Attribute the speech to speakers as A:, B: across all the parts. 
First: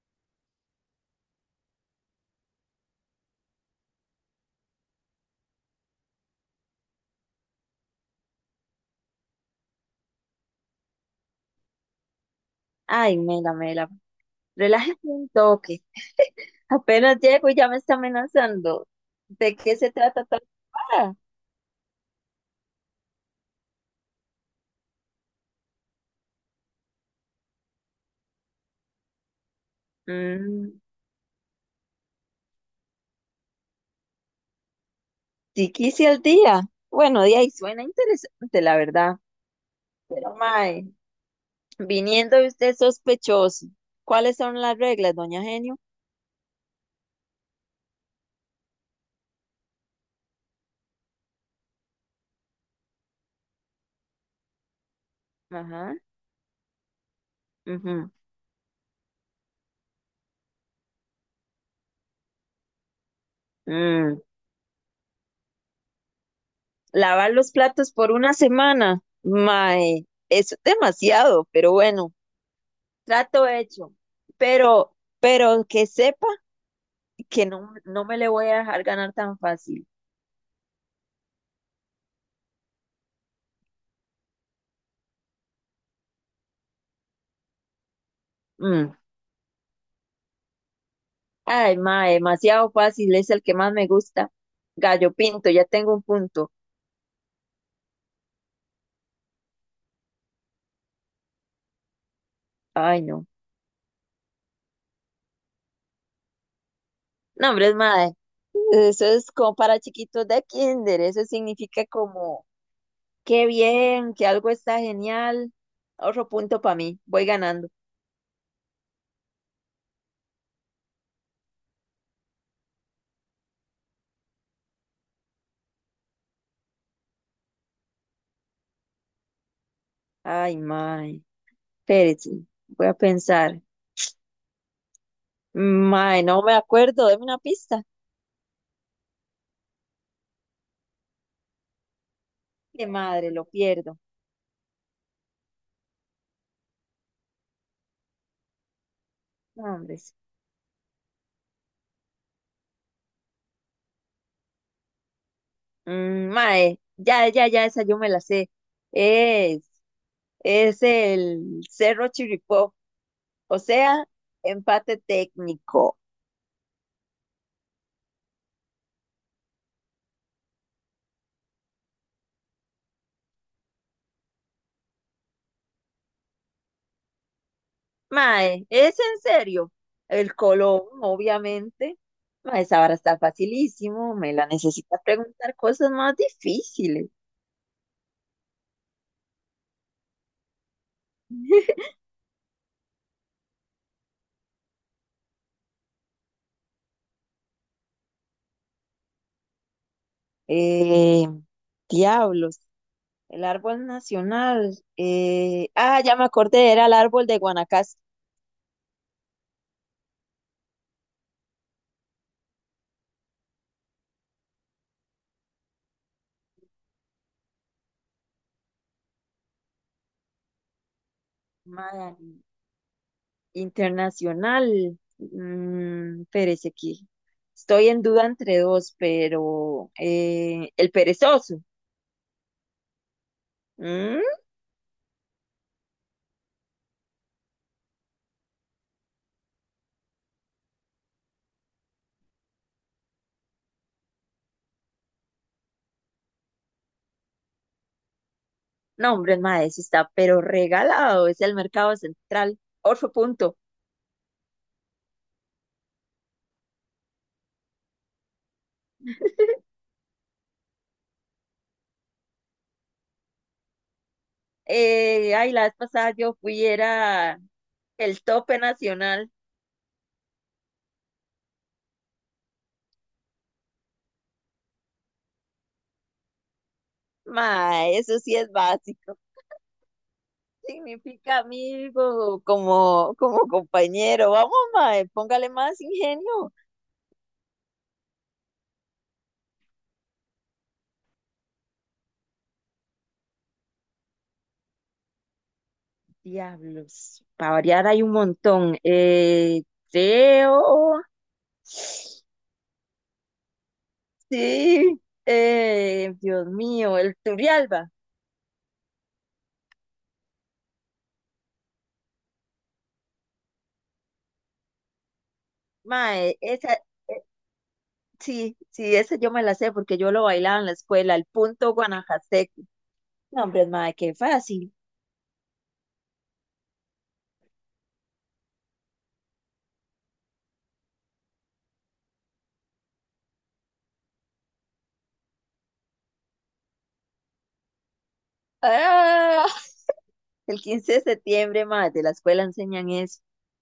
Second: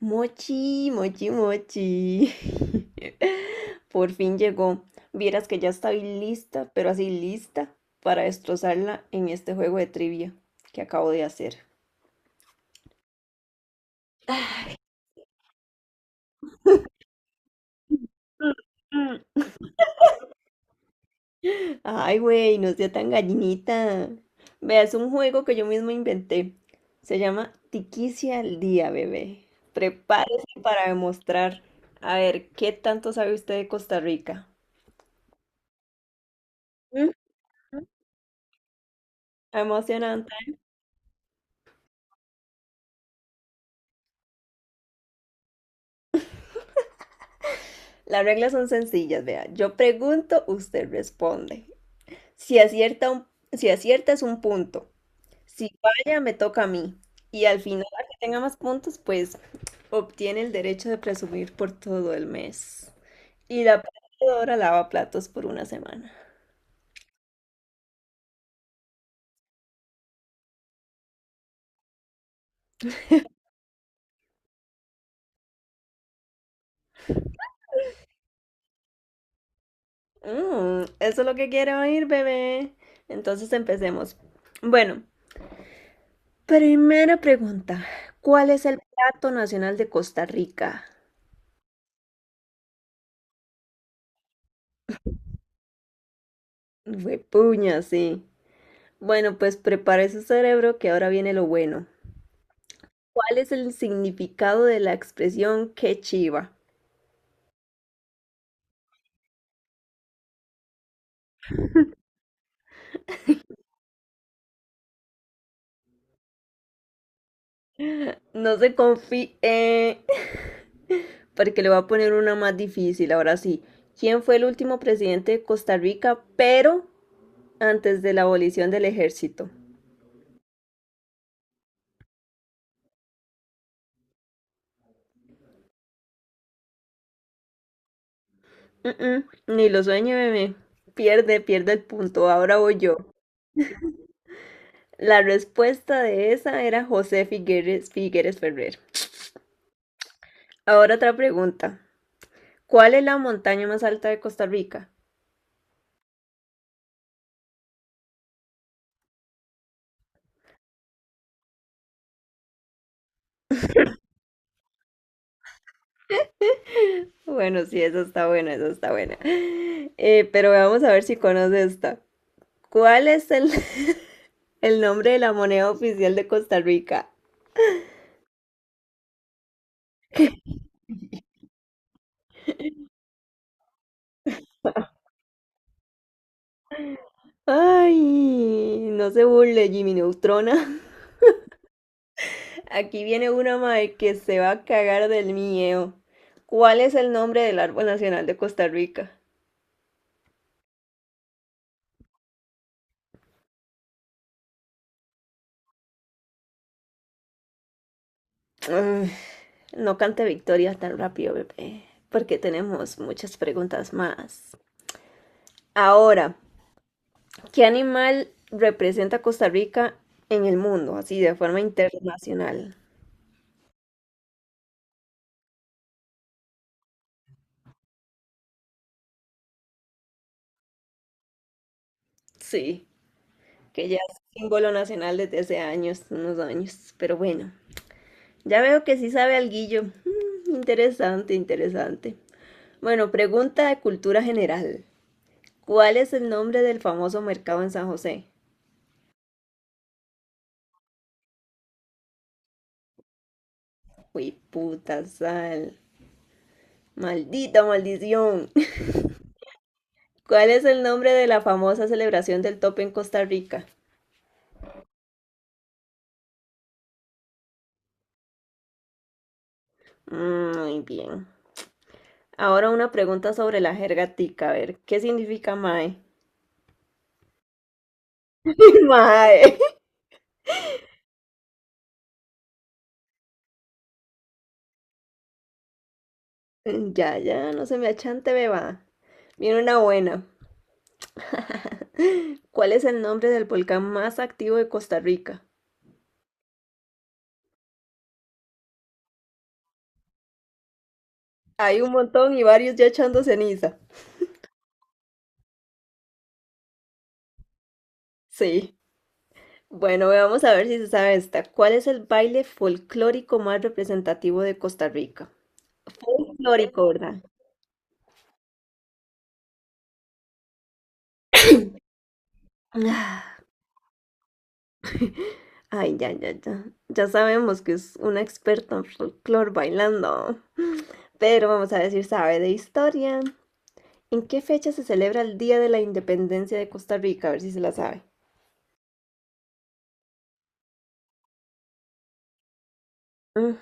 A: Mochi, mochi, mochi. Por fin llegó. Vieras que ya estoy lista, pero así lista para destrozarla en este juego de trivia que acabo de hacer.
B: Ay, Mela, Mela, relájese un toque. Apenas llego y ya me está amenazando.
A: Mm.
B: ¿De qué se trata tal para?
A: Ay, güey, no sea tan gallinita. Vea, es un juego que yo mismo inventé. Se llama Tiquicia al día, bebé. Prepárese
B: Mm,
A: para demostrar. A ver, ¿qué tanto sabe usted de Costa Rica?
B: sí quise al día.
A: mm,
B: Bueno, de ahí suena interesante, la verdad.
A: Emocionante.
B: Pero, mae, viniendo de usted sospechoso, ¿cuáles son las reglas, doña Genio?
A: Las reglas son sencillas, vea. Yo pregunto, usted responde. Si acierta, si acierta es un punto. Si
B: Ajá.
A: falla, me toca a mí. Y al final, al
B: Ujú.
A: que tenga más puntos, pues obtiene el derecho de presumir por todo el mes. Y la
B: Mm,
A: perdedora lava platos por una semana.
B: lavar los platos por una semana. Mae, eso es demasiado, pero bueno, trato hecho. Pero que sepa. Que no me le voy a dejar ganar tan fácil.
A: Mm, eso es lo que quiero oír, bebé. Entonces empecemos. Bueno, primera pregunta. ¿Cuál es el
B: Mm.
A: plato nacional de Costa Rica?
B: Ay, ma, demasiado fácil, es el que más me gusta. Gallo Pinto, ya tengo un punto.
A: Fue puña, sí. Bueno, pues prepare su cerebro que ahora viene lo bueno.
B: Ay, no.
A: ¿Cuál es el significado de la expresión qué chiva?
B: No, hombre, es madre. Eso es como para chiquitos de kinder. Eso significa como, qué bien, que algo está genial. Otro punto para mí. Voy ganando.
A: No se confíe, porque le voy a poner una más difícil, ahora sí. ¿Quién fue el último presidente de Costa Rica, pero antes de la abolición del ejército?
B: Ay, mae. Espérate. Voy a pensar. Mae, no me acuerdo. Deme una pista.
A: Mm, mm, ni lo sueñe, bebé. Pierde, pierde el punto. Ahora voy
B: Qué
A: yo.
B: madre, lo pierdo.
A: La respuesta de esa era José Figueres, Figueres Ferrer.
B: No, hombre.
A: Ahora otra pregunta. ¿Cuál es la montaña más alta de Costa Rica?
B: Mm, mae, ya, ya, ya, esa yo me la sé. Es, es el Cerro Chirripó, o sea, empate técnico.
A: Bueno, sí, esa está buena, esa está buena. Pero vamos a ver si conoce esta. ¿Cuál es el nombre de la moneda oficial de Costa Rica?
B: Mae, ¿es en serio? El Colón, obviamente. Mae, esa vara está facilísimo, me la necesita preguntar cosas más difíciles.
A: Ay, no se burle, Jimmy Neutrona. Aquí viene una madre que se va a cagar del miedo. ¿Cuál es el nombre del árbol nacional de Costa Rica?
B: Eh, Diablos, el árbol nacional. Ya me acordé, era el árbol de Guanacaste.
A: Ay, no cante victoria tan rápido, bebé, porque tenemos muchas preguntas más. Ahora, ¿qué animal representa a Costa Rica en el mundo, así de forma
B: Mae,
A: internacional?
B: Internacional. Mm, Pérez aquí. Estoy en duda entre dos, pero el perezoso.
A: Sí, que ya es
B: Mm.
A: símbolo nacional desde hace años, unos años, pero bueno, ya veo que sí sabe alguillo. Mm, interesante, interesante. Bueno, pregunta de cultura general. ¿Cuál es el nombre del famoso mercado en San José?
B: No, hombre, mae, eso está, pero regalado. Es el mercado central. Otro punto.
A: Uy, puta sal. Maldita maldición. ¿Cuál es el nombre de la famosa celebración del tope en Costa Rica?
B: Ay, la vez pasada yo fui, era el tope nacional.
A: Mm. Muy bien. Ahora una pregunta sobre la jerga tica, a ver, ¿qué significa mae?
B: Mae, eso sí es básico.
A: Mae.
B: Significa amigo, como compañero. Vamos, mae, póngale más ingenio.
A: Ya, ya, no se me achante, beba. Viene una buena. ¿Cuál es el nombre del volcán más activo de Costa Rica?
B: Diablos, para variar hay un montón. Creo,
A: Hay un
B: sí,
A: montón y varios ya echando ceniza.
B: Dios mío, el Turrialba.
A: Sí. Bueno, vamos a ver si se sabe esta. ¿Cuál es el baile folclórico más representativo de Costa Rica?
B: Mae, esa,
A: Folclórico, ¿verdad?
B: eh, sí, esa yo me la sé porque yo lo bailaba en la escuela, el punto Guanajaseco.
A: Ah.
B: No, hombre, mae, qué fácil.
A: Ay, ya, ya, ya. Ya sabemos que es una experta en folclore bailando. Pero vamos a decir, sabe de historia. ¿En qué fecha se celebra el Día de la Independencia de Costa Rica? A ver si se la sabe.
B: Ah, el quince de septiembre, mae, de la escuela enseñan eso.
A: Mm.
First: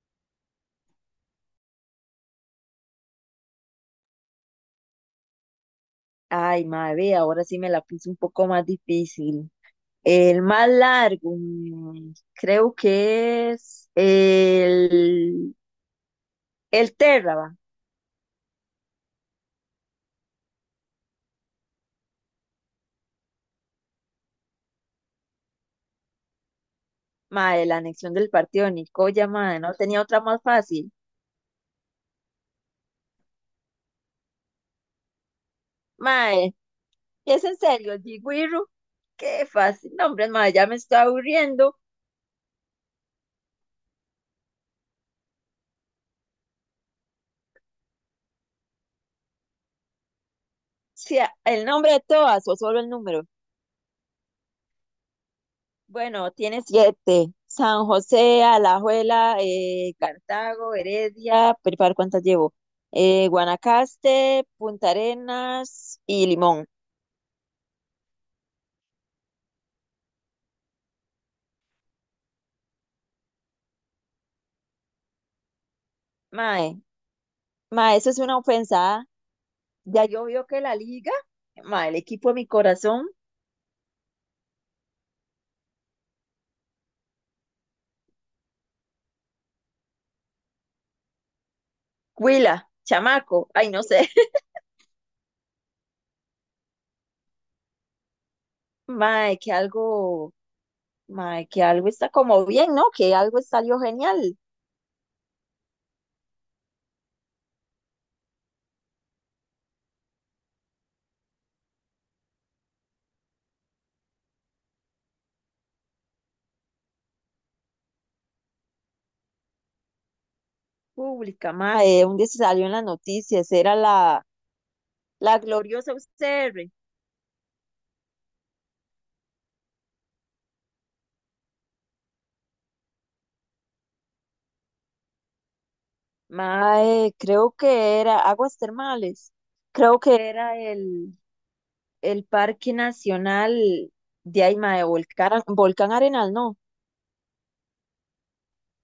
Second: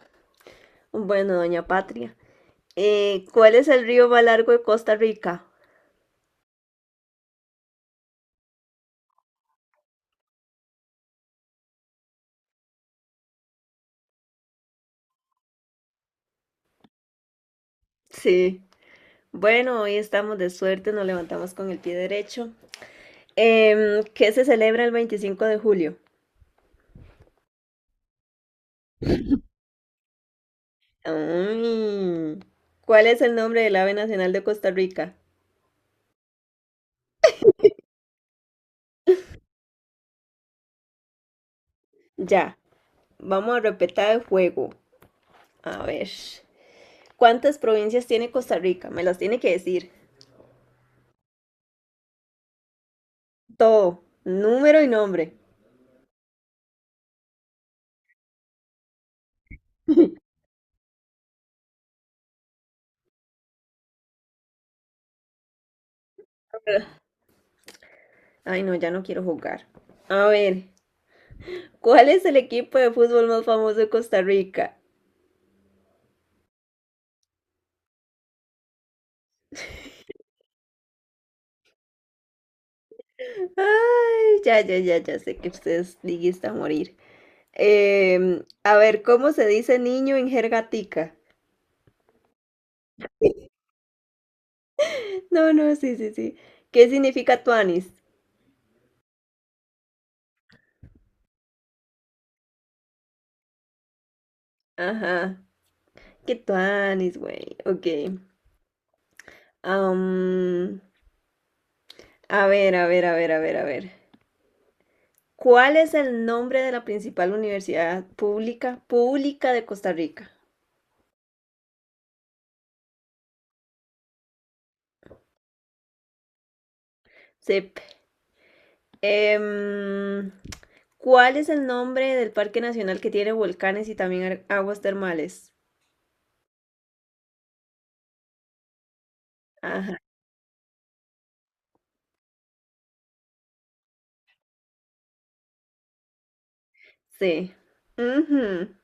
A: Bueno, doña Patria. ¿Cuál es el río más largo de Costa Rica?
B: Ay, mae, ve, ahora sí me la puse un poco más difícil. El más largo, mm, creo que es el Terraba,
A: Sí. Bueno, hoy estamos de suerte, nos levantamos con el pie derecho. Em, ¿qué se celebra el 25 de julio?
B: mae, la anexión del partido de Nicoya, mae, no tenía otra más fácil.
A: Mm. ¿Cuál es el nombre del ave nacional de Costa Rica?
B: Mae, es en serio, el Jiguiru, qué fácil. Nombre, mae, ya me está aburriendo.
A: Ya, vamos a repetir el juego. A ver. ¿Cuántas provincias tiene Costa Rica? Me las tiene que decir.
B: Si a- ¿El nombre de todas o solo el número?
A: Todo, número y nombre.
B: Bueno, tiene siete. San José, Alajuela, Cartago, Heredia, pero ¿para ¿cuántas llevo? Guanacaste, Punta Arenas y Limón.
A: Ay, no, ya no quiero jugar. A ver, ¿cuál es el equipo de fútbol más famoso de Costa Rica?
B: Mae, Mae, eso es una ofensa. ¿Ah? Ya yo veo que la liga, mae, el equipo de mi corazón.
A: Ay, ya, ya, ya, ya sé que ustedes liguista a morir. Em, a ver, ¿cómo se dice niño en jerga tica?
B: Huila, chamaco, ay, no sé.
A: No, no, sí, sí, sí. ¿Qué significa tuanis?
B: Mae, mae, que algo está como bien, ¿no? Que algo salió genial.
A: Ajá. ¿Qué tuanis, güey? Ok. Am, a ver, a ver, a ver, a ver, a ver. ¿Cuál es el nombre de la principal universidad pública de Costa Rica?
B: Pública, mae, un día se salió en las noticias, era la gloriosa UCR.
A: Sip. Em, ¿cuál es el nombre del parque nacional que tiene volcanes y también aguas termales?
B: Mae, creo que era Aguas Termales,
A: Ajá,
B: creo que era el Parque Nacional de ahí, mae, Volcán Arenal, no,
A: sí. Ujú.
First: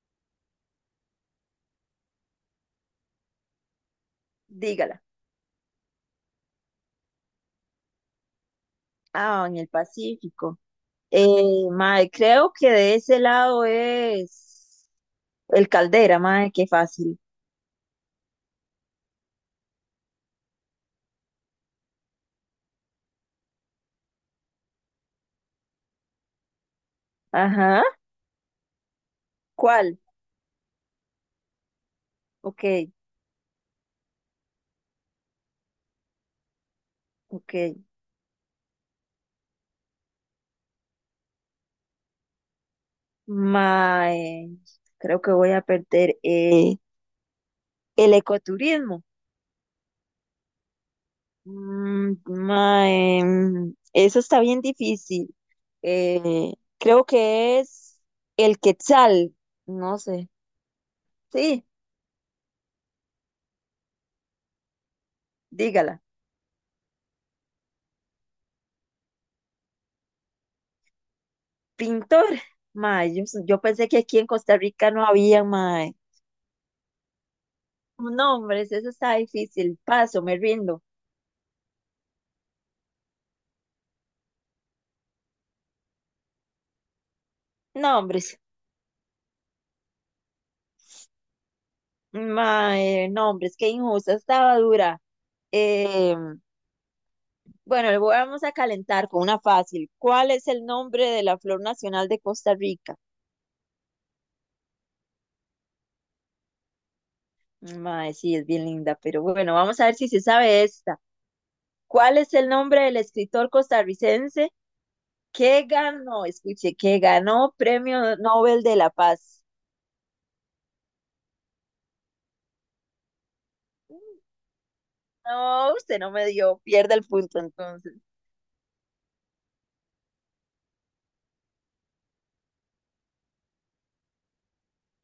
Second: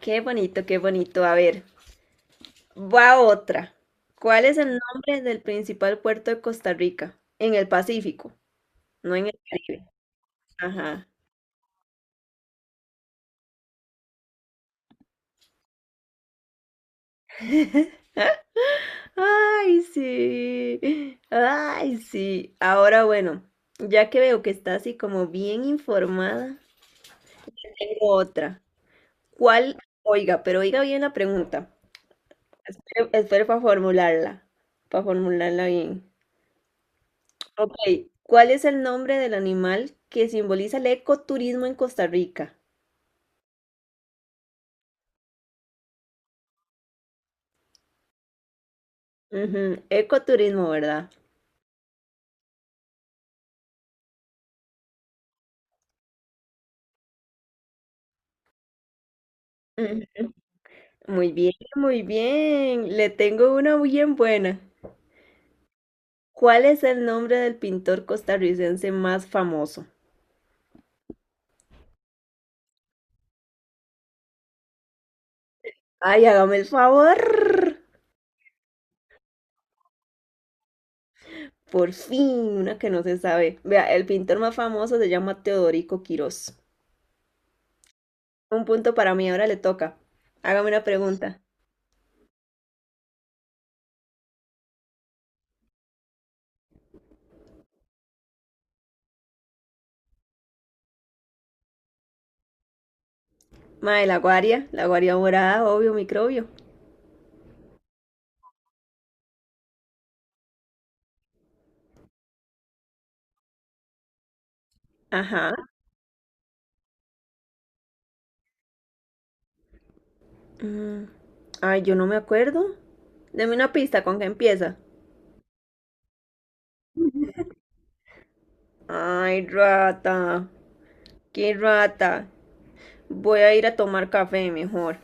A: Qué bonito, qué bonito. A ver, va otra. ¿Cuál es el
B: dígala.
A: nombre del principal puerto de Costa Rica? En el Pacífico, no en el
B: Ah, en el
A: Caribe.
B: Pacífico.
A: Ajá.
B: Eh, Mae, creo que de ese lado es el Caldera, mae, qué fácil.
A: Ay, sí. Ay, sí. Ahora bueno, ya que veo que está así como bien informada,
B: Ajá.
A: tengo otra. ¿Cuál?
B: ¿Cuál?
A: Oiga, pero oiga bien la pregunta.
B: Ok,
A: Espere, espere para formularla bien.
B: ok.
A: Ok, ¿cuál es el nombre del animal que simboliza el ecoturismo en Costa Rica?
B: Mae, creo que voy a perder el ecoturismo.
A: Ujú, ecoturismo, ¿verdad?
B: Mm, mae, mm, eso está bien difícil. Eh, Creo que es el Quetzal, no
A: Ujú.
B: sé.
A: Muy bien,
B: Sí,
A: muy bien. Le tengo una bien buena.
B: dígala.
A: ¿Cuál es el nombre del pintor costarricense más famoso?
B: Pintor, mae, yo pensé que aquí en Costa Rica no había, mae.
A: Ay, hágame el favor.
B: Nombres. Eso está difícil. Paso, me rindo.
A: Por fin, una que no se sabe. Vea, el pintor más famoso se llama Teodorico Quirós.
B: Nombres,
A: Un punto para mí, ahora le toca. Hágame una pregunta.
B: hombres, mae, no, qué injusta, estaba dura. Eh, bueno, vamos a calentar con una fácil. ¿Cuál es el nombre de la flor nacional de Costa Rica?
A: Mae, la guaria morada, obvio, microbio.
B: Mae, sí, es bien linda, pero bueno, vamos a ver si se sabe esta. ¿Cuál es el nombre del escritor costarricense
A: Ajá.
B: que ganó, escuche, que ganó Premio Nobel de la Paz?
A: Mm. Ay, yo no me acuerdo. Deme una pista, ¿con qué empieza?
B: No, usted no me dio, pierde el punto entonces.
A: Ay, rata. Qué rata. Voy a ir a tomar café mejor.